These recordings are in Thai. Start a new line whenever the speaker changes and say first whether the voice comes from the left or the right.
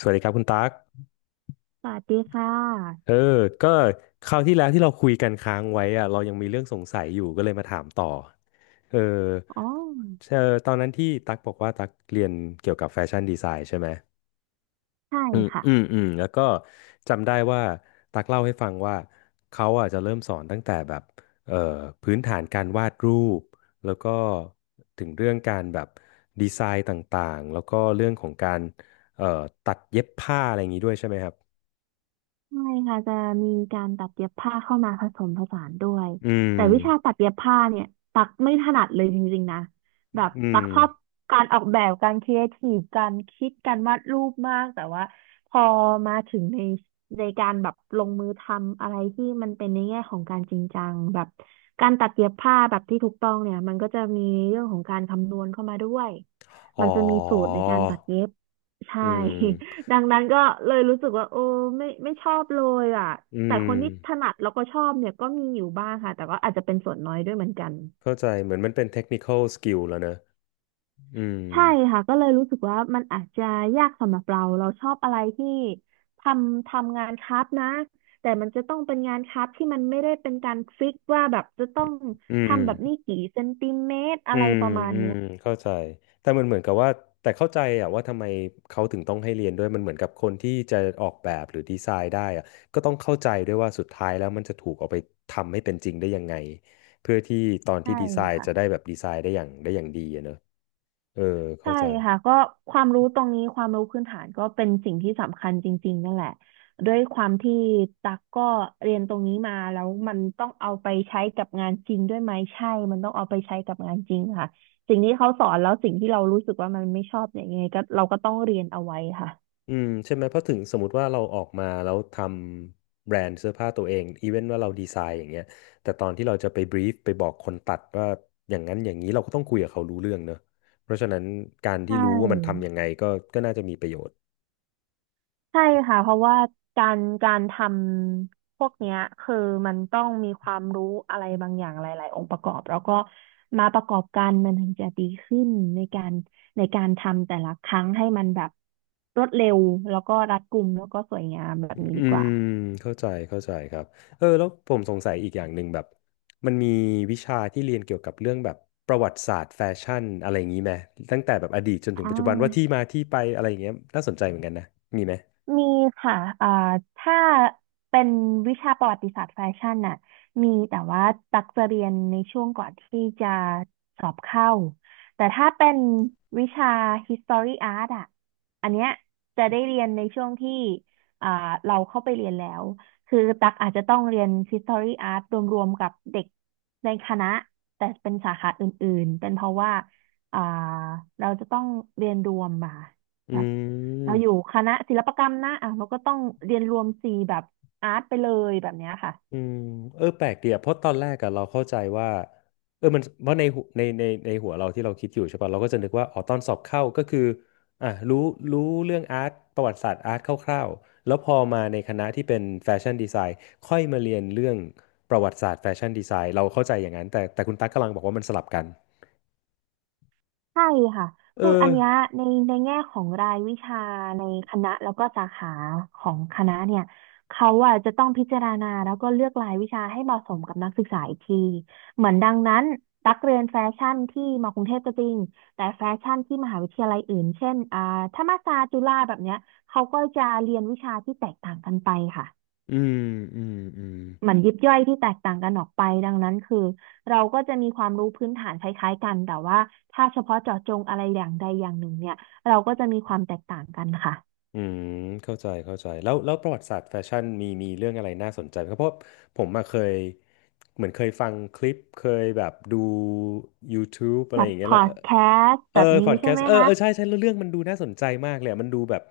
left: สวัสดีครับคุณตั๊ก
right: สวัสดีค่
left: เอ
right: ะ
left: อ ก็คราวที่แล้วที่เราคุยกันค้างไว้อะเรายังมีเรื่องสงสัยอยู่ก็เลยมาถามต่อ เออ
right: อ๋อ
left: ตอนนั้นที่ตั๊กบอกว่าตั๊กเรียนเกี่ยวกับแฟชั่นดีไซน์ใช่ไหม
right: ใช
left: อืม
right: ่
left: แล้วก็จำได้ว่าตักเล่าให้ฟังว่าเขาอ่ะจะเริ่มสอนตั้งแต่แบบเอ่อพื้นฐานการวาดรูป แล้วก็ถึงเรื่องการแบบดีไซน์ต่างๆแล้วก็เรื่องของการเอ่อตัดเย็บผ้าอะไรอย่างนี้ด้วยใช่ไหมครับ
right: ใช่ค่ะจะมีการตัดเย็บผ้าเข้ามาผสมผสานด้วย
left: อืม
right: แต่วิชาตัดเย็บผ้าเนี่ยตักไม่ถนัดเลยจริงๆนะแบบ
left: อืม
right: ตักชอบการออกแบบการครีเอทีฟการคิดการวาดรูปมากแต่ว่าพอมาถึงในการแบบลงมือทำอะไรที่มันเป็นในแง่ของการจริงจังแบบการตัดเย็บผ้าแบบที่ถูกต้องเนี่ยมันก็จะมีเรื่องของการคำนวณเข้ามาด้วยมั
left: อ๋อ
right: นจะมีสูตรในการตัดเย็บใช่
left: อืม
right: ดังนั้นก็เลยรู้สึกว่าโอ้ไม่ชอบเลยอ่ะ
left: อื
right: แต่
left: ม
right: คนที่ถนัดแล้วก็ชอบเนี่ยก็มีอยู่บ้างค่ะแต่ก็อาจจะเป็นส่วนน้อยด้วยเหมือนกัน
left: เข้าใจ เหมือนมันเป็น technical skill แล้วเนอะอืม
right: ใช่ค่ะก็เลยรู้สึกว่ามันอาจจะยากสำหรับเราเราชอบอะไรที่ททำงานคราฟต์นะแต่มันจะต้องเป็นงานคราฟต์ที่มันไม่ได้เป็นการฟิกว่าแบบจะต้อง
left: อื
right: ทำแบบนี้
left: ม
right: กี่เซนติเมตร
left: อื
right: อะไร
left: ม
right: ประมาณ
left: อืม
right: เนี้ย
left: เข้าใจแต่มันเหมือนกับว่าแต่เข้าใจอะว่าทำไมเขาถึงต้องให้เรียนด้วยมันเหมือนกับคนที่จะออกแบบหรือดีไซน์ได้อะก็ต้องเข้าใจด้วยว่าสุดท้ายแล้วมันจะถูกเอาไปทำให้เป็นจริงได้ยังไงเพื่อที่ตอนที่
right: ใช่
left: ดีไซน์
right: ค่ะ
left: จะได้แบบดีไซน์ได้อย่างดีอะเนอะเออเข้า
right: ใช่
left: ใจ
right: ค่ะก็ความรู้ตรงนี้ความรู้พื้นฐานก็เป็นสิ่งที่สำคัญจริงๆนั่นแหละด้วยความที่ตักก็เรียนตรงนี้มาแล้วมันต้องเอาไปใช้กับงานจริงด้วยไหมใช่มันต้องเอาไปใช้กับงานจริงค่ะสิ่งที่เขาสอนแล้วสิ่งที่เรารู้สึกว่ามันไม่ชอบเนี่ยยังไงก็เราก็ต้องเรียนเอาไว้ค่ะ
left: ใช่ไหมเพราะถึงสมมติว่าเราออกมาแล้วทำแบรนด์เสื้อผ้าตัวเองอีเวนว่าเราดีไซน์อย่างเงี้ยแต่ตอนที่เราจะไปบรีฟไปบอกคนตัดว่าอย่างนั้นอย่างนี้เราก็ต้องคุยกับเขารู้เรื่องเนอะเพราะฉะนั้นการ
right: ใช
left: ที่รู้ว่ามันทำ
right: ่
left: ยังไงก็น่าจะมีประโยชน์
right: ใช่ค่ะเพราะว่าการทำพวกเนี้ยคือมันต้องมีความรู้อะไรบางอย่างหลายๆองค์ประกอบแล้วก็มาประกอบกันมันถึงจะดีขึ้นในการในการทำแต่ละครั้งให้มันแบบรวดเร็วแล้วก็รัดกุมแล้วก็สวยงามแบบนี้
left: อื
right: ดีก
left: ม
right: ว่า
left: เข้าใจเข้าใจครับแล้วผมสงสัยอีกอย่างหนึ่งแบบมันมีวิชาที่เรียนเกี่ยวกับเรื่องแบบประวัติศาสตร์แฟชั่นอะไรอย่างนี้ไหมตั้งแต่แบบอดีตจนถึง
right: อ่
left: ปัจจุบันว่าที่
right: า
left: มาที่ไปอะไรอย่างเงี้ยน่าสนใจเหมือนกันนะมีไหม
right: มีค่ะอ่าถ้าเป็นวิชาประวัติศาสตร์แฟชั่นน่ะมีแต่ว่าตักจะเรียนในช่วงก่อนที่จะสอบเข้า แต่ถ้าเป็นวิชา History Art อ่ะอันเนี้ยจะได้เรียนในช่วงที่อ่าเราเข้าไปเรียนแล้ว คือตักอาจจะต้องเรียน History Art รวมๆกับเด็กในคณะแต่เป็นสาขาอื่นๆ เป็นเพราะว่าอ่าเราจะต้องเรียนรวมมา
left: อื
right: เราอยู่
left: ม
right: คณะศิลปกรรมนะอ่ะเราก็ต้องเรียนรวมสีแบบอาร์ตไปเลยแบบเนี้ยค่ะ
left: อืมแปลกดีอะเพราะตอนแรกอะเราเข้าใจว่ามันเพราะในหัวในหัวเราที่เราคิดอยู่ใช่ป่ะเราก็จะนึกว่าอ๋อตอนสอบเข้าก็คืออ่ะรู้เรื่องอาร์ตประวัติศาสตร์อาร์ตคร่าวๆแล้วพอมาในคณะที่เป็นแฟชั่นดีไซน์ค่อยมาเรียนเรื่องประวัติศาสตร์แฟชั่นดีไซน์เราเข้าใจอย่างนั้นแต่คุณตั๊กกำลังบอกว่ามันสลับกัน
right: ใช่ค่ะ
left: เอ
right: คืออันเนี้ย
left: อ
right: ในในแง่ของรายวิชาในคณะแล้วก็สาขาของคณะเนี่ยเขาอ่ะจะต้องพิจารณาแล้วก็เลือกรายวิชาให้เหมาะสมกับนักศึกษาอีกทีเหมือนดังนั้นตักเรียนแฟชั่นที่มากรุงเทพก็จริงแต่แฟชั่นที่มหาวิทยาลัยอื่นเช่นธรรมศาสตร์จุฬาแบบเนี้ยเขาก็จะเรียนวิชาที่แตกต่างกันไปค่ะ
left: อืมอืมอืม
right: เหมือนยิบย่อยที่แตกต่างกันออกไปดังนั้นคือเราก็จะมีความรู้พื้นฐานคล้ายๆกันแต่ว่าถ้าเฉพาะเจาะจงอะไรอย่างใดอย่างหนึ่งเนี่ยเราก็จะมีความแตกต่างกันค่ะ
left: อืมเข้าใจเข้าใจแล้วประวัติศาสตร์แฟชั่นมีเรื่องอะไรน่าสนใจไหมครับเพราะผมมาเคยเหมือนเคยฟังคลิปเคยแบบดู YouTube อะ
right: แบ
left: ไรอ
right: บ
left: ย่างเงี้
right: พ
left: ยแล้
right: อ
left: ว
right: ดแคสต์
left: เอ
right: แบ
left: อ
right: บนี้
left: พอดแค
right: ใช่
left: ส
right: ไหม
left: ต์เออ
right: คะ
left: เออใช่ใช่แล้วเรื่องมันดูน่าสนใจมากเลยอะมันดูแบบ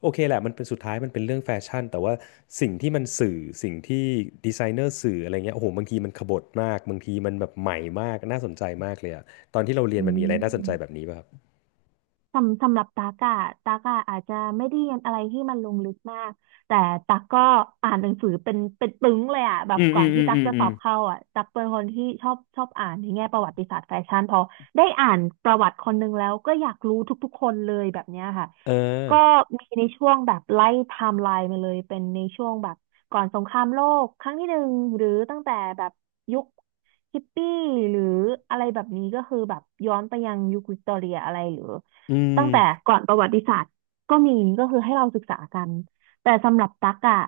left: โอเคแหละมันเป็นสุดท้ายมันเป็นเรื่องแฟชั่นแต่ว่าสิ่งที่มันสื่อสิ่งที่ดีไซเนอร์สื่ออะไรเงี้ยโอ้โหบางทีมันขบถมากบางทีมันแบบใหม่มากน่าสนใจมากเลยอะตอนที่เราเรียน
right: อื
left: มันมีอะไรน่าสนใจแบบ
right: ม
left: นี้ป่ะครับ
right: สำหรับตากอะอาจจะไม่ได้เรียนอะไรที่มันลงลึกมากแต่ตักก็อ่านหนังสือเป็นปึ้งเลยอะแบ
left: อื
right: บ
left: ม
right: ก่อ
left: อื
right: น
left: มอื
right: ที่
left: ม
right: ตั
left: อื
right: ก
left: ม
right: จะ
left: อื
right: สอ
left: ม
right: บเข้าอะตักเป็นคนที่ชอบอ่านในแง่ประวัติศาสตร์แฟชั่นพอได้อ่านประวัติคนหนึ่งแล้วก็อยากรู้ทุกๆคนเลยแบบเนี้ยค่ะ
left: เออ
right: ก็มีในช่วงแบบไล่ไทม์ไลน์มาเลยเป็นในช่วงแบบก่อนสงครามโลกครั้งที่หนึ่งหรือตั้งแต่แบบยุคฮิปปี้หรืออะไรแบบนี้ก็คือแบบย้อนไปยังยุควิกตอเรียอะไรหรือ
left: อื
right: ตั้งแต่
left: ม
right: ก่อนประวัติศาสตร์ก็มีก็คือให้เราศึกษากันแต่สำหรับตักอะ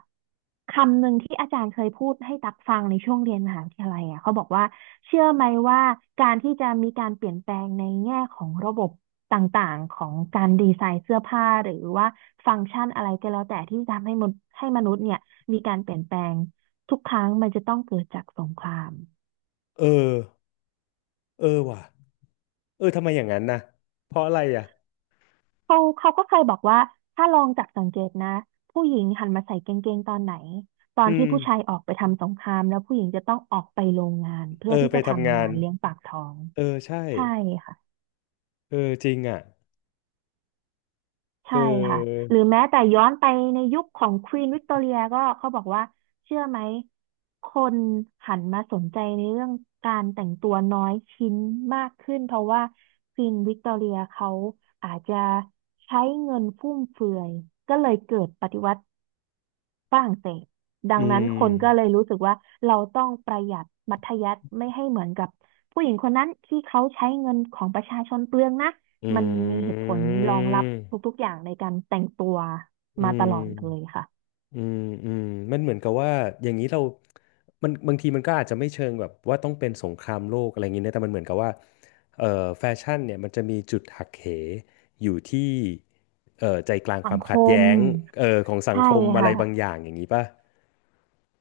right: คำหนึ่งที่อาจารย์เคยพูดให้ตักฟังในช่วงเรียนมหาวิทยาลัยอะเขาบอกว่าเชื่อไหมว่าการที่จะมีการเปลี่ยนแปลงในแง่ของระบบต่างๆของการดีไซน์เสื้อผ้าหรือว่าฟังก์ชันอะไรก็แล้วแต่ที่ทำให้มนุษย์เนี่ยมีการเปลี่ยนแปลงทุกครั้งมันจะต้องเกิดจากสงคราม
left: เออ เออว่ะเออทำไมอย่างนั้นนะเพราะอะไรอ่ะ
right: เขาก็เคยบอกว่าถ้าลองจับสังเกตนะผู้หญิงหันมาใส่กางเกงตอนไหนตอน
left: อื
right: ที่
left: ม
right: ผู้ชายออกไปทำสงครามแล้วผู้หญิงจะต้องออกไปโรงงาน
left: เอ
right: เพื่อ
left: อ
right: ที่
left: ไป
right: จะ
left: ทำ
right: ทำ
left: งา
right: งา
left: น
right: นเลี้ยงปากท้อง
left: เออใช่
right: ใช่ค่ะ
left: เออจริงอ่ะเอ
right: ใช่ค่ะ
left: อ
right: หรือแม้แต่ย้อนไปในยุคของควีนวิกตอเรียก็เขาบอกว่าเชื่อไหมคนหันมาสนใจในเรื่องการแต่งตัวน้อยชิ้นมากขึ้นเพราะว่าควีนวิกตอเรียเขาอาจจะใช้เงินฟุ่มเฟือยก็เลยเกิดปฏิวัติฝรั่งเศสดั
left: อื
right: งนั้นคนก็เลย
left: ม
right: รู้สึกว่าเราต้องประหยัดมัธยัสถ์ไม่ให้เหมือนกับผู้หญิงคนนั้นที่เขาใช้เงินของประชาชนเปลืองนะ
left: อืม
right: มันมีเหตุผลรองรับทุกๆอย่างในการแต่งตัว
left: อื
right: มาตลอดเลย
left: ม
right: ค่ะ
left: อืมอืมมันเหมือนกับว่าอย่างนี้เรามันบางทีมันก็อาจจะไม่เชิงแบบว่าต้องเป็นสงครามโลกอะไรอย่างนี้นะแต่มันเหมือนกับว่าเอ่อแฟชั่นเนี่ยมันจะมีจุดหักเหอยู่ที่ใจกลางค
right: สัง
left: วาม
right: ค
left: ขัด
right: ม
left: แย้งของสัง
right: ใช่
left: คมอะไร
right: ค่ะ
left: บางอย่างอย่างนี้ป่ะ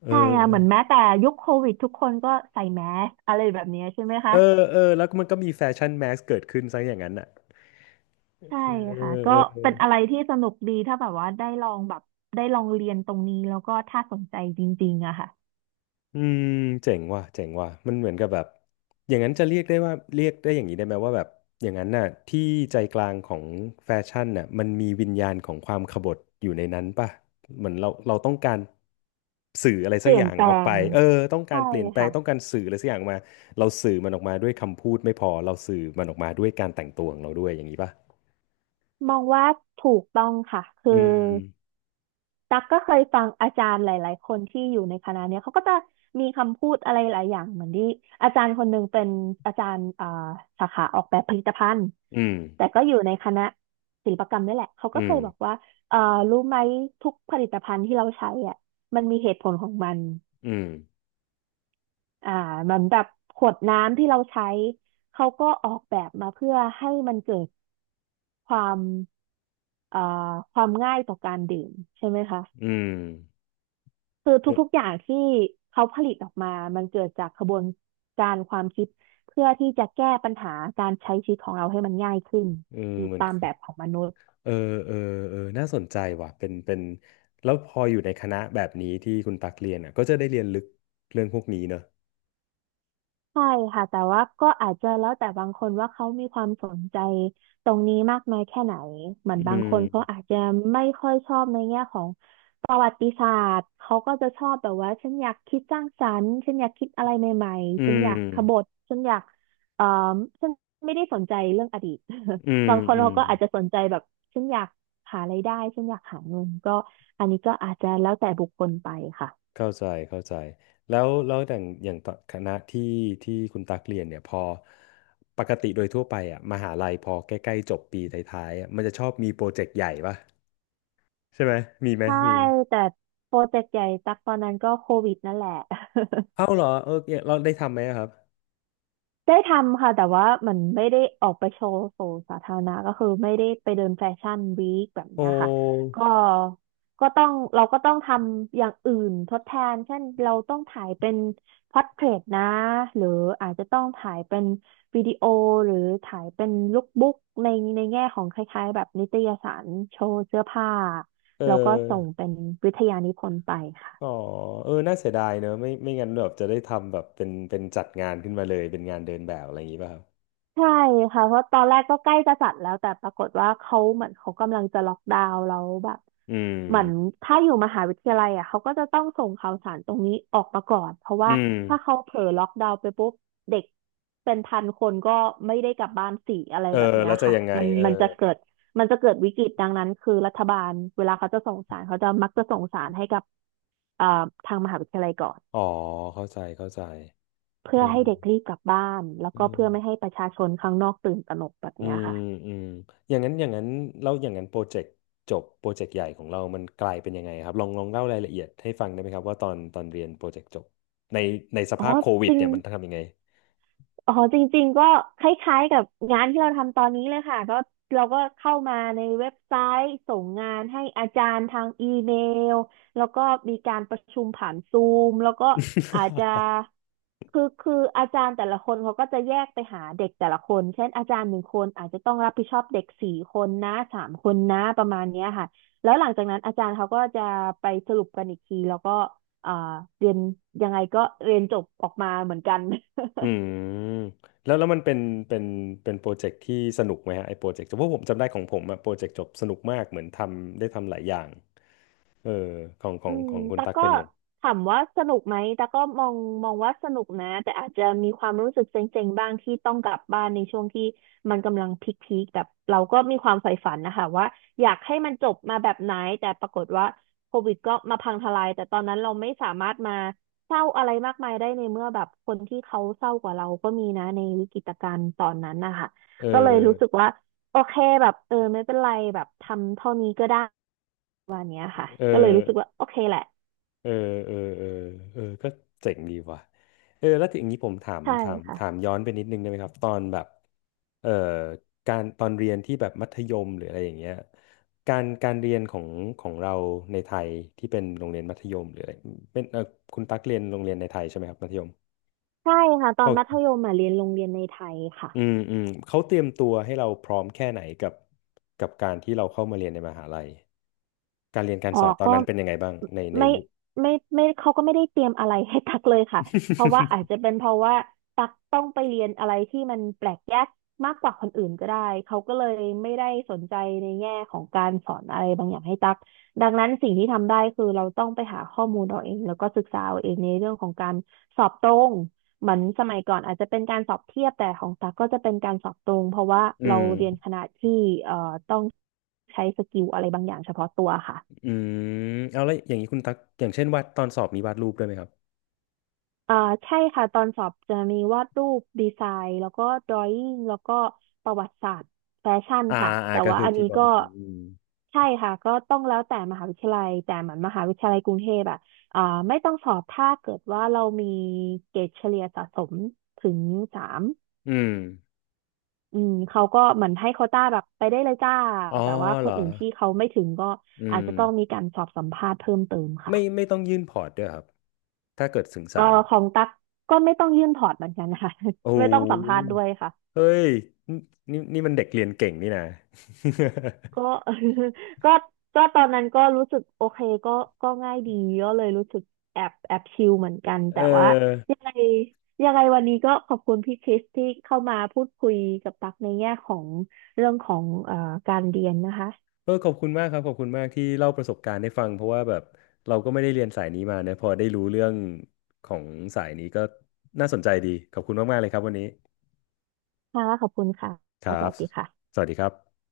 left: เอ
right: ใช่
left: อ
right: ค่ะเหมือนแม้แต่ยุคโควิดทุกคนก็ใส่แมสอะไรแบบนี้ใช่ไหมคะ
left: เออเออแล้วมันก็มีแฟชั่นแมสเกิดขึ้นซะอย่างนั้นอ่ะ
right: ใช่ค่ะก็เป็นอะไรที่สนุกดีถ้าแบบว่าได้ลองแบบได้ลองเรียนตรงนี้แล้วก็ถ้าสนใจจริงๆอะค่ะ
left: อืมเจ๋งว่ะเจ๋งว่ะมันเหมือนกับแบบอย่างนั้นจะเรียกได้อย่างนี้ได้ไหมว่าแบบอย่างนั้นน่ะที่ใจกลางของแฟชั่นน่ะมันมีวิญญาณของความขบถอยู่ในนั้นป่ะเหมือนเราต้องการสื่ออะไร
right: เป
left: สัก
right: ลี่
left: อ
right: ยน
left: ย่าง
right: แปล
left: ออกไป
right: ง
left: ต้องกา
right: ใช่
left: รเปลี่ยนแปลง
right: ค่ะ
left: ต้องการสื่ออะไรสักอย่างออกมาเราสื่อมันออกมาด้วยคำพูดไม่พอเราสื่อมันออกมาด้วยการแต่งตัวของเราด้วยอย่างนี้ป่ะ
right: มองว่าถูกต้องค่ะ
left: อื
right: คือ
left: ม
right: ตักก็เคยฟังอาจารย์หลายๆคนที่อยู่ในคณะเนี้ยเขาก็จะมีคำพูดอะไรหลายอย่างเหมือนที่อาจารย์คนหนึ่งเป็นอาจารย์สาขาออกแบบผลิตภัณฑ์
left: อืม
right: แต่ก็อยู่ในคณะศิลปกรรมนี่แหละเขาก็
left: อื
right: เค
left: ม
right: ยบอกว่าเอ่อรู้ไหมทุกผลิตภัณฑ์ที่เราใช้อ่ะมันมีเหตุผลของมัน
left: อืม
right: อ่ามันแบบขวดน้ำที่เราใช้เขาก็ออกแบบมาเพื่อให้มันเกิดความเอ่อความง่ายต่อการดื่มใช่ไหมคะ
left: อืม
right: คือทุกๆ อย่างที่เขาผลิตออกมา มันเกิดจากกระบวนการความคิดเพื่อที่จะแก้ปัญหาการใช้ชีวิตของเราให้มันง่ายขึ้น
left: เออเหมือน
right: ตาม
left: คือ
right: แบบของมนุษย์
left: เออเออเออน่าสนใจว่ะเป็นแล้วพออยู่ในคณะแบบนี้ที่คุณตักเรียนอ่ะก็จะได้เรียนลึกเรื่องพวกนี้เนอะ
right: ใช่ค่ะแต่ว่าก็อาจจะแล้วแต่บางคนว่าเขามีความสนใจตรงนี้มากน้อยแค่ไหนเหมือ
left: อื
right: นบางคนเขา
left: ม
right: อาจจะไม่ค่อยชอบในแง่ของประวัติศาสตร์เขาก็จะชอบแบบว่าฉันอยากคิดสร้างสรรค์ฉันอยากคิดอะไรใหม่
left: อื
right: ๆฉันอยา
left: ม
right: กขบถฉันอยากเอ่อฉันไม่ได้สนใจเรื่องอดีต
left: อื ม
right: บางคน
left: อืม
right: เขาก็อาจจะสนใจแบบฉันอยากหารายได้ฉันอยากหาเงินก็อันนี้ก็อาจจะแล้วแต่บุคคลไปค่ะ
left: เข้าใจเข้าใจแล้วอย่างตอนคณะที่คุณตักเรียนเนี่ยพอปกติโดยทั่วไปอ่ะมหาลัยพอใกล้ๆจบปีท้ายๆอะมันจะชอบมีโปรเจกต์ใหญ่ป่ะใช่ไหมมีไหม
right: ใช่
left: มีไหม
right: แต่โปรเจกต์ใหญ่ตักตอนนั้นก็โควิดนั่นแหละ
left: เอ้าเหรอเออเนี่ยเราได้ทำไหมอะครับ
right: ได้ทำค่ะแต่ว่ามันไม่ได้ออกไปโชว์สู่สาธารณะก็คือไม่ได้ไปเดินแฟชั่นวีคแบบ
left: โอ
right: เนี้ยค่ะ
left: ้
right: ก็ก็ต้องเราก็ต้องทำอย่างอื่นทดแทนเช่นเราต้องถ่ายเป็นพ o r t เทรตนะหรืออาจจะต้องถ่ายเป็นวิดีโอหรือถ่ายเป็นลุคบุ๊กในในแง่ของคล้ายๆแบบนิตยสารโชว์เสื้อผ้า
left: เออ
right: แล้วก็ส่งเป็นวิทยานิพนธ์ไปค่ะ
left: อ๋อเออน่าเสียดายเนอะไม่ไม่งั้นแบบจะได้ทำแบบเป็นจัดงานขึ้นมาเลยเป็นงานเดินแบบอะไรอย่างงี้ป่ะครับ
right: ใช่ค่ะเพราะตอนแรกก็ใกล้จะจัดแล้วแต่ปรากฏว่าเขาเหมือนเขากำลังจะล็อกดาวน์แล้วแบบ
left: อื
right: เหมือน
left: ม
right: ถ้าอยู่มหาวิทยาลัยอ่ะเขาก็จะต้องส่งข่าวสารตรงนี้ออกมาก่อนเพราะ
left: อื
right: ว่า
left: ม
right: ถ้าเขาเผลอล็อกดาวน์ไปปุ๊บเด็กเป็นพันคนก็ไม่ได้กลับบ้านสี่อะไร
left: เออ
right: แบบเนี้ย
left: แล้วจะ
right: ค่ะ
left: ยังไง
right: มัน
left: เออ
right: มันจะเกิดมันจะเกิดวิกฤตดังนั้นคือรัฐบาลเวลาเขาจะส่งสารเขาจะมักจะส่งสารให้กับเอ่อทางมหาวิทยาลัยก่อน
left: อ๋อเข้าใจเข้าใจเอ
right: เพื่
left: อ
right: อให้เด็กรีบกลับบ้านแล้ว
left: เอ
right: ก็เพื่อไม่
left: อ
right: ให้ประชาชนข้างนอกตื่นตระหนกแบบ
left: อื
right: เนี้ย
left: ม
right: ค่ะ
left: อืมอย่างนั้นอย่างนั้นแล้วอย่างนั้นโปรเจกต์จบโปรเจกต์ใหญ่ของเรามันกลายเป็นยังไงครับลองลองเล่ารายละเอียดให้ฟังได้ไหมครับว่าตอนตอนเรียนโปรเจกต์จบในในส
right: อ๋อ
left: ภาพโควิ
right: จ
left: ด
right: ริง
left: เนี่ยมันทำยังไง
right: อ๋อจริงๆก็คล้ายๆกับงานที่เราทำตอนนี้เลยค่ะก็เราก็เข้ามาในเว็บไซต์ส่งงานให้อาจารย์ทางอีเมลแล้วก็มีการประชุมผ่านซูมแล้วก็อาจจะ คืออาจารย์แต่ละคนเขาก็จะแยกไปหาเด็กแต่ละคนเช่นอาจารย์หนึ่งคนอาจจะต้องรับผิดชอบเด็กสี่คนนะสามคนนะประมาณเนี้ยค่ะแล้วหลังจากนั้นอาจารย์เขาก็จะไปสรุปกันอีกทีแล้วก็อ่าเรียนยังไงก็เรียนจบออกมาเหมือนกัน
left: อืมแล้วแล้วมันเป็นเป็นเป็นโปรเจกต์ที่สนุกไหมฮะไอ้โปรเจกต์เพราะผมจำได้ของผมอะโปรเจกต์จบสนุกมากเหมือนทำได้ทำหลายอย่างเออของขอ
right: อื
left: ง
right: ม
left: ของคุณ
right: แต่ก
left: ตัก
right: ก็
left: เป็นไง
right: ถามว่าสนุกไหมแต่กก็มองว่าสนุกนะแต่อาจจะมีความรู้สึกเซ็งๆบ้างที่ต้องกลับบ้านในช่วงที่มันกำลังพีคๆแบบเราก็มีความใฝ่ฝันนะคะว่าอยากให้มันจบมาแบบไหนแต่ปรากฏว่าโควิดก็มาพังทลายแต่ตอนนั้นเราไม่สามารถมาเศร้าอะไรมากมายได้ในเมื่อแบบคนที่เขาเศร้ากว่าเราก็มีนะในวิกฤตการณ์ตอนนั้นนะคะ
left: เอ
right: ก็เลยรู้สึก
left: อ
right: ว่าโอเคแบบเออไม่เป็นไรแบบทำเท่านี้ก็ได้
left: เอ
right: ก็เลยรู้สึ
left: อ
right: กว่าโอเคแหละ
left: เออเออเออเออก็เจ๋งดีว่ะเออแล้วทีอย่างนี้ผมถาม
right: ใช่
left: ถามถาม
right: ค่ะ
left: ย้อนไปนิดนึงได้ไหมครับตอนแบบเอ่อการตอนเรียนที่แบบมัธยมหรืออะไรอย่างเงี้ยการเรียนของเราในไทยที่เป็นโรงเรียนมัธยมหรืออะไรเป็นเออคุณตั๊กเรียนโรงเรียนในไทยใช่ไหมครับมัธยม
right: ใช่ค่ะตอ
left: โอ
right: นมัธ
left: เค
right: ยมอ่ะเรียนโรงเรียนในไทยค่ะ
left: อืมอืมเขาเตรียมตัวให้เราพร้อมแค่ไหนกับกับการที่เราเข้ามาเรียนในมหาลัย การเรียนการ
right: อ๋
left: ส
right: อ
left: อนตอน
right: ก็
left: นั้นเป็นยังไงบ้างในใน
right: ไม่
left: ยุค
right: ไม่เขาก็ไม่ได้เตรียมอะไรให้ตักเลยค่ะเพราะว่าอาจจะเป็นเพราะว่าตักต้องไปเรียนอะไรที่มันแปลกแยกมากกว่าคนอื่นก็ได้เขาก็เลยไม่ได้สนใจในแง่ของการสอนอะไรบางอย่างให้ตักดังนั้นสิ่งที่ทำได้คือเราต้องไปหาข้อมูลเราเองแล้วก็ศึกษาเอาเองในเรื่องของการสอบตรงเหมือนสมัยก่อนอาจจะเป็นการสอบเทียบแต่ของตักก็จะเป็นการสอบตรงเพราะว่า
left: อื
right: เรา
left: ม
right: เรียนคณะที่เอ่อต้องใช้สกิลอะไรบางอย่างเฉพาะตัวค่ะ
left: อืมเอาแล้วอย่างนี้คุณตักอย่างเช่นวาดตอนสอบมีวาดรูปด้วยไหมครับ
right: อ่าใช่ค่ะตอนสอบจะมีวาดรูปดีไซน์แล้วก็ดรอย n งแล้วก็ประวัติศาสตร์แฟชั่น
left: อ่า
right: ค่ะ
left: อ่า
right: แต่
left: ก็
right: ว่า
left: คือ
right: อัน
left: ที่
right: นี้
left: บอก
right: ก็
left: อืม
right: ใช่ค่ะก็ต้องแล้วแต่มหาวิทยาลัยแต่เหมือนมหาวิทยาลัยกรุงเทพอะอ่าไม่ต้องสอบถ้าเกิดว่าเรามีเกรดเฉลี่ยสะสมถึงสาม
left: อืม
right: อืมเขาก็เหมือนให้โควต้าแบบไปได้เลยจ้า
left: อ๋อ
right: แต่ว่าค
left: เหร
right: น
left: อ
right: อื่นที่เขาไม่ถึงก็
left: อื
right: อาจ
left: ม
right: จะต้องมีการสอบสัมภาษณ์เพิ่มเติมค่ะ
left: ไม่ไม่ต้องยื่นพอร์ตด้วยครับถ้าเกิดถึง
right: เอ่อ
left: สาม
right: ของตั๊กก็ไม่ต้องยื่นถอดเหมือนกันค่ะ
left: โอ้
right: ไม่ต้องสัมภาษณ์ด้
left: โห
right: วยค่ะ
left: เฮ้ยนี่นี่มันเด็กเรียนเก่งนี่นะ
right: ก็ ก็ก็ตอนนั้นก็รู้สึกโอเคก็ก็ง่ายดีก็เลยรู้สึกแอบชิลเหมือนกัน
left: เ
right: แต่ว่า
left: ออ
right: ยังไงยังไงวันนี้ก็ขอบคุณพี่คริสที่เข้ามาพูดคุยกับตั๊กในแง่ของเรื่องของการเรียนนะคะ
left: เออขอบคุณมากครับขอบคุณมากที่เล่าประสบการณ์ให้ฟังเพราะว่าแบบเราก็ไม่ได้เรียนสายนี้มานะพอได้รู้เรื่องของสายนี้ก็น่าสนใจดีขอบคุณมากๆเลยครับวันนี้
right: ค่ะขอบคุณค่ะ
left: ครั
right: ส
left: บ
right: วัสดีค่ะ
left: สวัสดีครับ